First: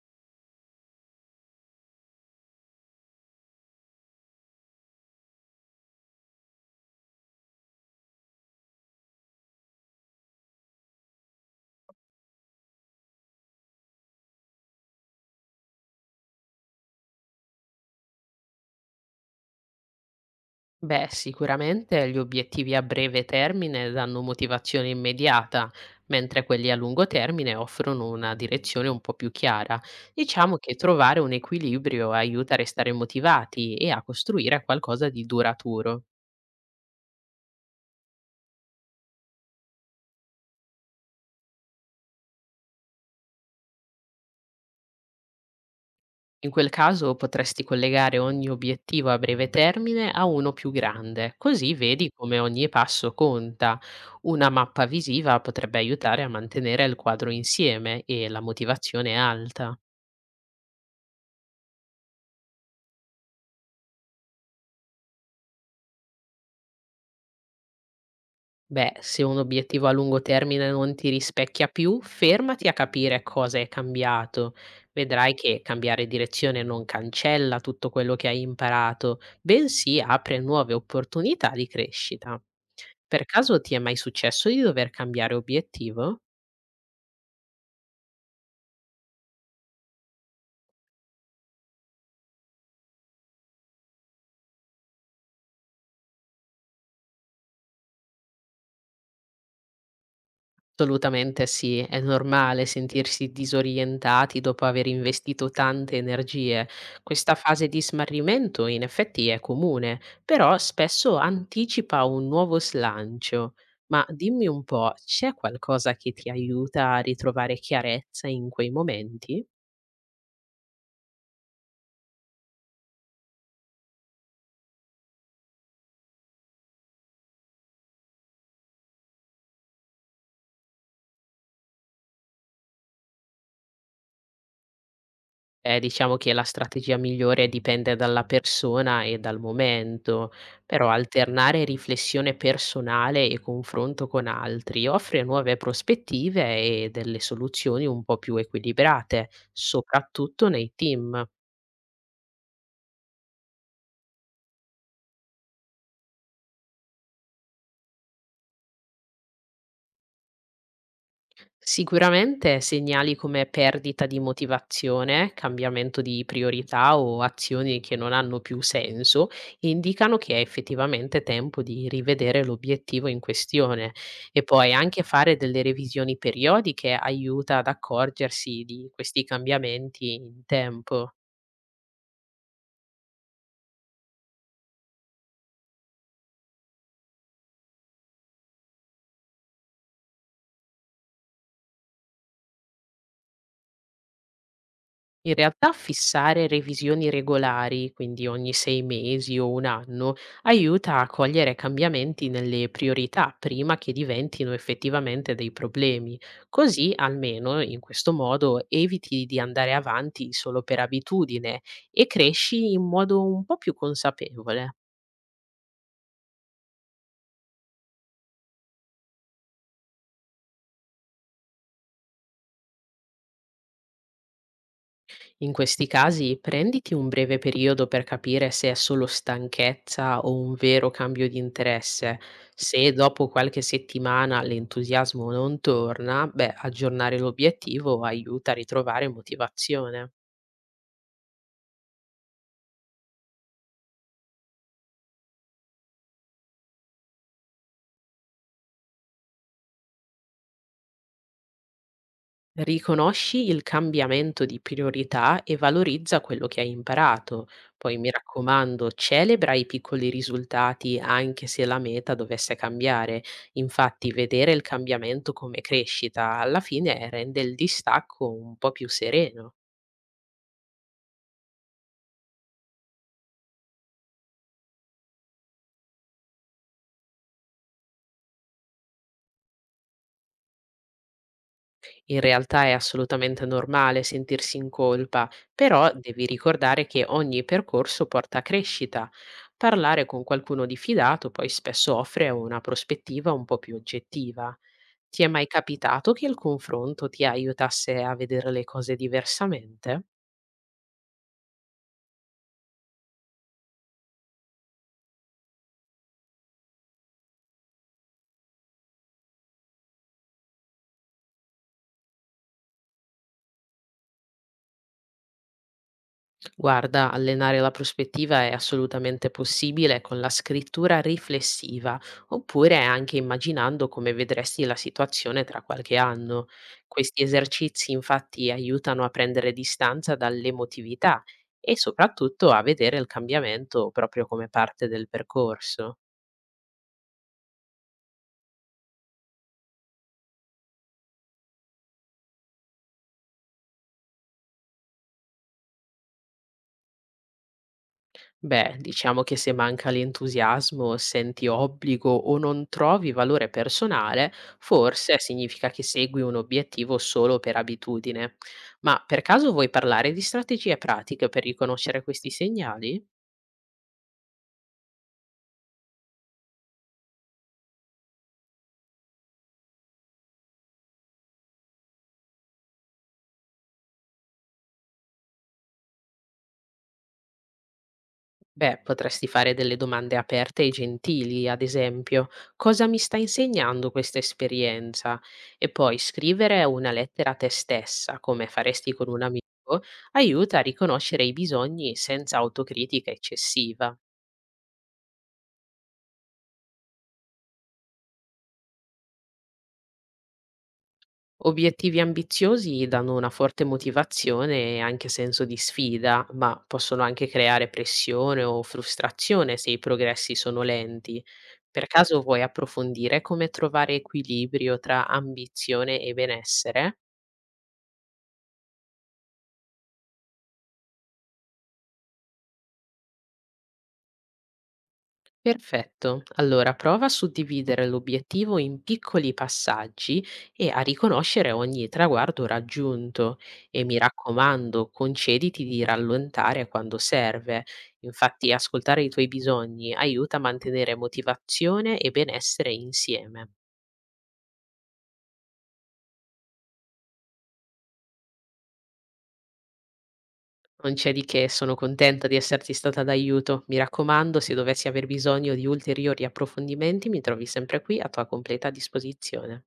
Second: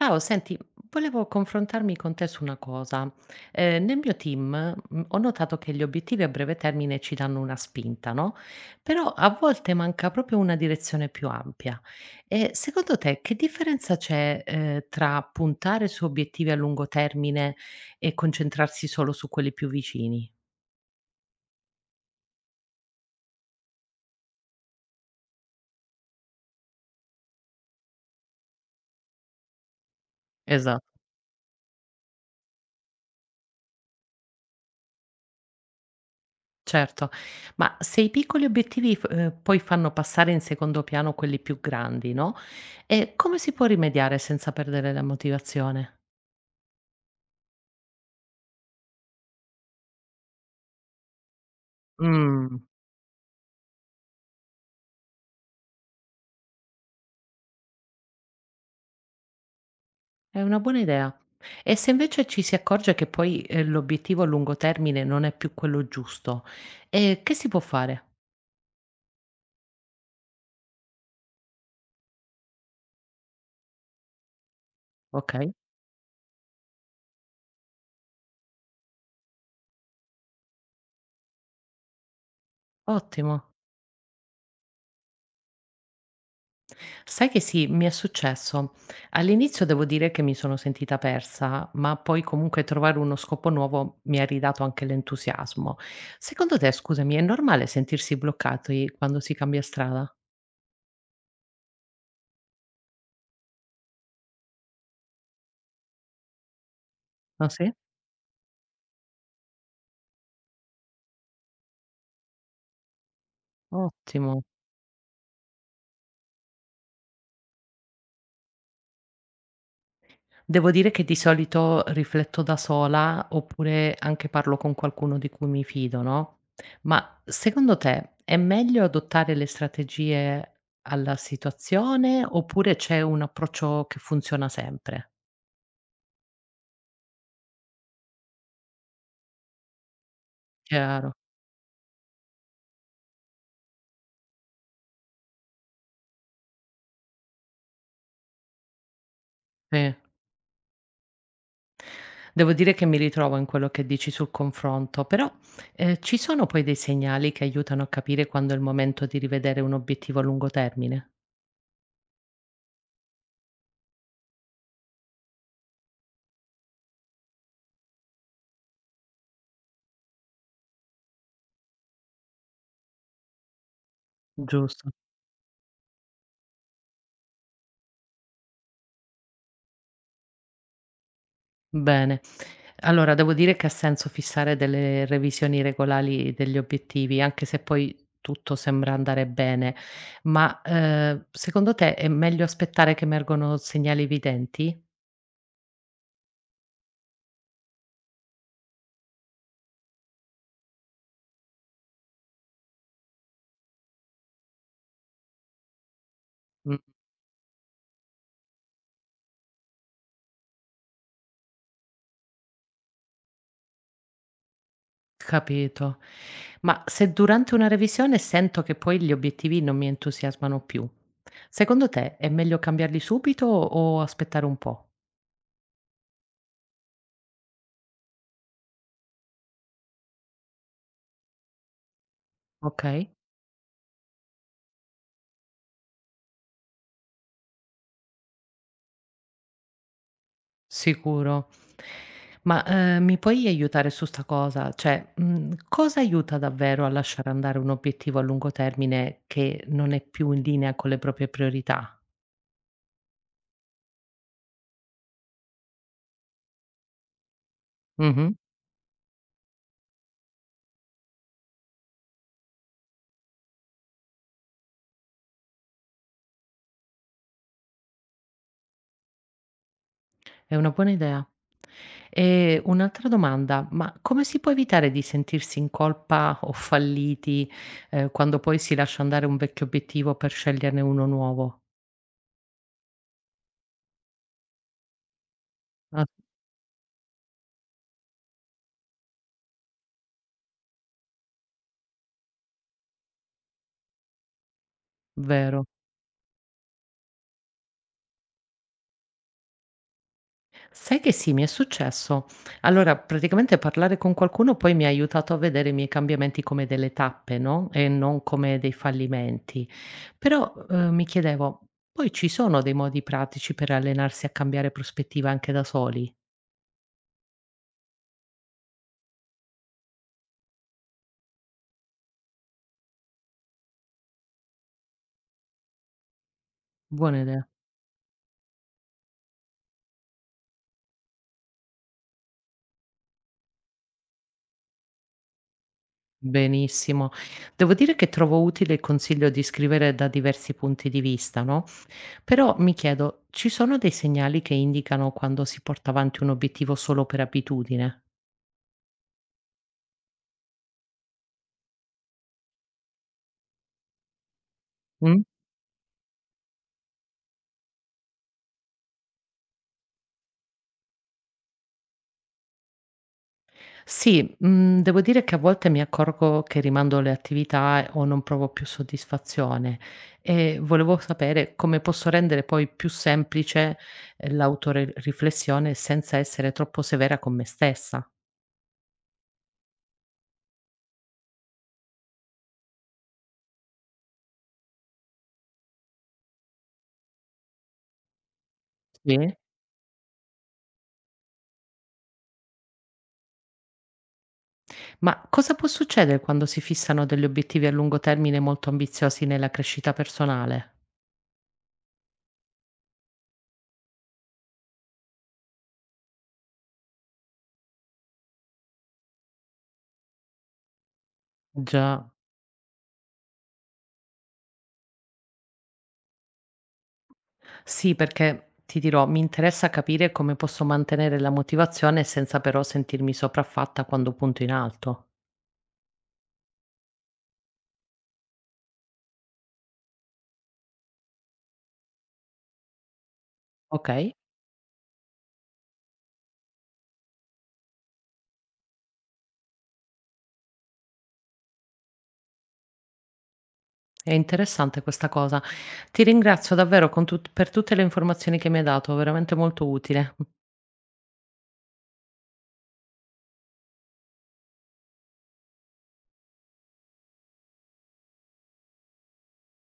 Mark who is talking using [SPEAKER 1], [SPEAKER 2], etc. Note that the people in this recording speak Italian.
[SPEAKER 1] Ciao, senti, volevo confrontarmi con te su una cosa. Nel mio team, ho notato che gli obiettivi a breve termine ci danno una spinta, no? Però a volte manca proprio una direzione più ampia. E secondo te, che differenza c'è, tra puntare su obiettivi a lungo termine e concentrarsi solo su quelli più vicini?
[SPEAKER 2] Beh, sicuramente gli obiettivi a breve termine danno motivazione immediata, mentre quelli a lungo termine offrono una direzione un po' più chiara. Diciamo che
[SPEAKER 1] Esatto.
[SPEAKER 2] trovare un equilibrio aiuta a restare motivati e a costruire qualcosa di duraturo.
[SPEAKER 1] Certo, ma se i piccoli obiettivi, poi fanno passare in secondo piano quelli più grandi, no? E come si può rimediare senza perdere la motivazione?
[SPEAKER 2] In quel caso potresti collegare ogni obiettivo a breve termine a uno più grande, così vedi come
[SPEAKER 1] Mh.
[SPEAKER 2] ogni passo conta. Una mappa visiva potrebbe aiutare a mantenere il quadro insieme e la motivazione alta.
[SPEAKER 1] È una buona idea. E se invece ci si accorge che poi, l'obiettivo a lungo termine non è più quello giusto, che si può fare?
[SPEAKER 2] Beh, se un obiettivo a lungo termine non ti rispecchia più, fermati a capire cosa è cambiato. Vedrai
[SPEAKER 1] Okay.
[SPEAKER 2] che cambiare direzione non cancella tutto quello che hai imparato, bensì apre nuove opportunità di crescita. Per
[SPEAKER 1] Ottimo.
[SPEAKER 2] caso ti è mai successo di dover cambiare obiettivo?
[SPEAKER 1] Sai che sì, mi è successo. All'inizio devo dire che mi sono sentita persa, ma poi comunque trovare uno scopo nuovo mi ha ridato anche l'entusiasmo. Secondo te, scusami, è normale sentirsi bloccati quando si cambia strada?
[SPEAKER 2] Assolutamente sì, è normale sentirsi disorientati dopo aver investito tante energie. Questa
[SPEAKER 1] Ah
[SPEAKER 2] fase
[SPEAKER 1] sì?
[SPEAKER 2] di smarrimento in effetti è comune, però spesso anticipa un nuovo slancio. Ma
[SPEAKER 1] Ottimo.
[SPEAKER 2] dimmi un po', c'è qualcosa che ti aiuta a ritrovare chiarezza in quei momenti?
[SPEAKER 1] Devo dire che di solito rifletto da sola, oppure anche parlo con qualcuno di cui mi fido, no, ma secondo te è meglio adottare le strategie alla situazione, oppure c'è un approccio che funziona sempre?
[SPEAKER 2] Diciamo che la strategia migliore dipende dalla persona e dal momento, però
[SPEAKER 1] Chiaro,
[SPEAKER 2] alternare riflessione personale e confronto con altri offre nuove prospettive e delle soluzioni un po' più equilibrate,
[SPEAKER 1] sì.
[SPEAKER 2] soprattutto nei team.
[SPEAKER 1] Devo dire che mi ritrovo in quello che dici sul confronto, però, ci sono poi dei segnali che aiutano a capire quando è il momento di rivedere un obiettivo a lungo termine?
[SPEAKER 2] Sicuramente segnali come perdita di motivazione, cambiamento di priorità o azioni che non hanno più senso indicano che è effettivamente tempo di rivedere l'obiettivo in questione e poi
[SPEAKER 1] Giusto.
[SPEAKER 2] anche fare delle revisioni periodiche aiuta ad accorgersi di questi cambiamenti in tempo.
[SPEAKER 1] Bene. Allora devo dire che ha senso fissare delle revisioni regolari degli obiettivi, anche se poi tutto sembra andare bene. Ma, secondo te è meglio aspettare che emergono segnali evidenti?
[SPEAKER 2] In realtà fissare revisioni regolari, quindi ogni 6 mesi o un anno, aiuta a cogliere cambiamenti nelle priorità prima che diventino effettivamente dei problemi.
[SPEAKER 1] Mh,
[SPEAKER 2] Così, almeno in questo modo, eviti di andare avanti solo per abitudine e cresci in modo un po' più consapevole.
[SPEAKER 1] capito. Ma se durante una revisione sento che poi gli obiettivi non mi entusiasmano più, secondo te è meglio cambiarli subito o aspettare un po'?
[SPEAKER 2] In questi casi prenditi un breve periodo per capire se è solo stanchezza o un vero cambio di interesse. Se
[SPEAKER 1] Okay.
[SPEAKER 2] dopo qualche settimana l'entusiasmo non torna, beh, aggiornare l'obiettivo aiuta a ritrovare motivazione.
[SPEAKER 1] Sicuro. Ma, mi puoi aiutare su 'sta cosa? Cioè, mhmm, cosa aiuta davvero a lasciare andare un obiettivo a lungo termine che non è più in linea con le proprie priorità?
[SPEAKER 2] Riconosci il cambiamento di priorità e valorizza quello che hai imparato. Poi mi
[SPEAKER 1] Mh-mh,
[SPEAKER 2] raccomando, celebra i piccoli risultati anche se la meta dovesse cambiare. Infatti, vedere il cambiamento come crescita alla fine rende il distacco un po' più sereno.
[SPEAKER 1] è una buona idea. E un'altra domanda: ma come si può evitare di sentirsi in colpa o falliti, quando poi si lascia andare un vecchio obiettivo per sceglierne uno nuovo?
[SPEAKER 2] In realtà è assolutamente normale sentirsi in colpa, però
[SPEAKER 1] Ah,
[SPEAKER 2] devi ricordare che ogni percorso porta a crescita. Parlare con qualcuno di fidato poi spesso offre una prospettiva un po' più oggettiva. Ti è mai
[SPEAKER 1] vero.
[SPEAKER 2] capitato che il confronto ti aiutasse a vedere le cose diversamente?
[SPEAKER 1] Sai che sì, mi è successo. Allora, praticamente parlare con qualcuno poi mi ha aiutato a vedere i miei cambiamenti come delle tappe, no? E non come dei fallimenti. Però mi chiedevo, poi ci sono dei modi pratici per allenarsi a cambiare prospettiva anche da soli?
[SPEAKER 2] Guarda, allenare la prospettiva è assolutamente possibile con la scrittura riflessiva, oppure anche immaginando come vedresti la situazione tra qualche anno.
[SPEAKER 1] Buona
[SPEAKER 2] Questi
[SPEAKER 1] idea.
[SPEAKER 2] esercizi infatti aiutano a prendere distanza dall'emotività e soprattutto a vedere il cambiamento proprio come parte del percorso.
[SPEAKER 1] Benissimo. Devo dire che trovo utile il consiglio di scrivere da diversi punti di vista, no? Però mi chiedo, ci sono dei segnali che indicano quando si porta avanti un obiettivo solo per abitudine?
[SPEAKER 2] Beh, diciamo che se manca l'entusiasmo, senti obbligo o non trovi valore personale, forse
[SPEAKER 1] Mm?
[SPEAKER 2] significa che segui un obiettivo solo per abitudine. Ma per caso vuoi parlare di strategie pratiche per riconoscere questi segnali?
[SPEAKER 1] Sì, mhmm, devo dire che a volte mi accorgo che rimando le attività o non provo più soddisfazione e volevo sapere come posso rendere poi più semplice, l'autore riflessione senza essere troppo severa con me stessa.
[SPEAKER 2] Beh, potresti fare delle domande aperte e gentili, ad esempio, cosa mi sta insegnando questa esperienza? E poi scrivere una lettera a te stessa, come faresti con
[SPEAKER 1] Sì.
[SPEAKER 2] un amico, aiuta a riconoscere i bisogni senza autocritica eccessiva.
[SPEAKER 1] Ma cosa può succedere quando si fissano degli obiettivi a lungo termine molto ambiziosi nella crescita personale?
[SPEAKER 2] Obiettivi ambiziosi danno una forte motivazione e anche senso di sfida, ma possono anche creare pressione o frustrazione se i progressi sono lenti. Per
[SPEAKER 1] Già.
[SPEAKER 2] caso vuoi approfondire come trovare equilibrio tra ambizione e benessere?
[SPEAKER 1] Sì, perché ti dirò, mi interessa capire come posso mantenere la motivazione senza però sentirmi sopraffatta quando punto in alto.
[SPEAKER 2] Perfetto, allora prova a suddividere l'obiettivo in piccoli passaggi e a riconoscere ogni traguardo raggiunto e mi
[SPEAKER 1] Okay,
[SPEAKER 2] raccomando, concediti di rallentare quando serve. Infatti, ascoltare i tuoi bisogni aiuta a mantenere motivazione e benessere insieme.
[SPEAKER 1] è interessante questa cosa. Ti ringrazio davvero con tut per tutte le informazioni che mi hai dato, veramente molto utile.
[SPEAKER 2] Non c'è di che, sono contenta di esserti stata d'aiuto. Mi raccomando, se dovessi aver bisogno di ulteriori approfondimenti, mi trovi sempre qui a tua completa disposizione.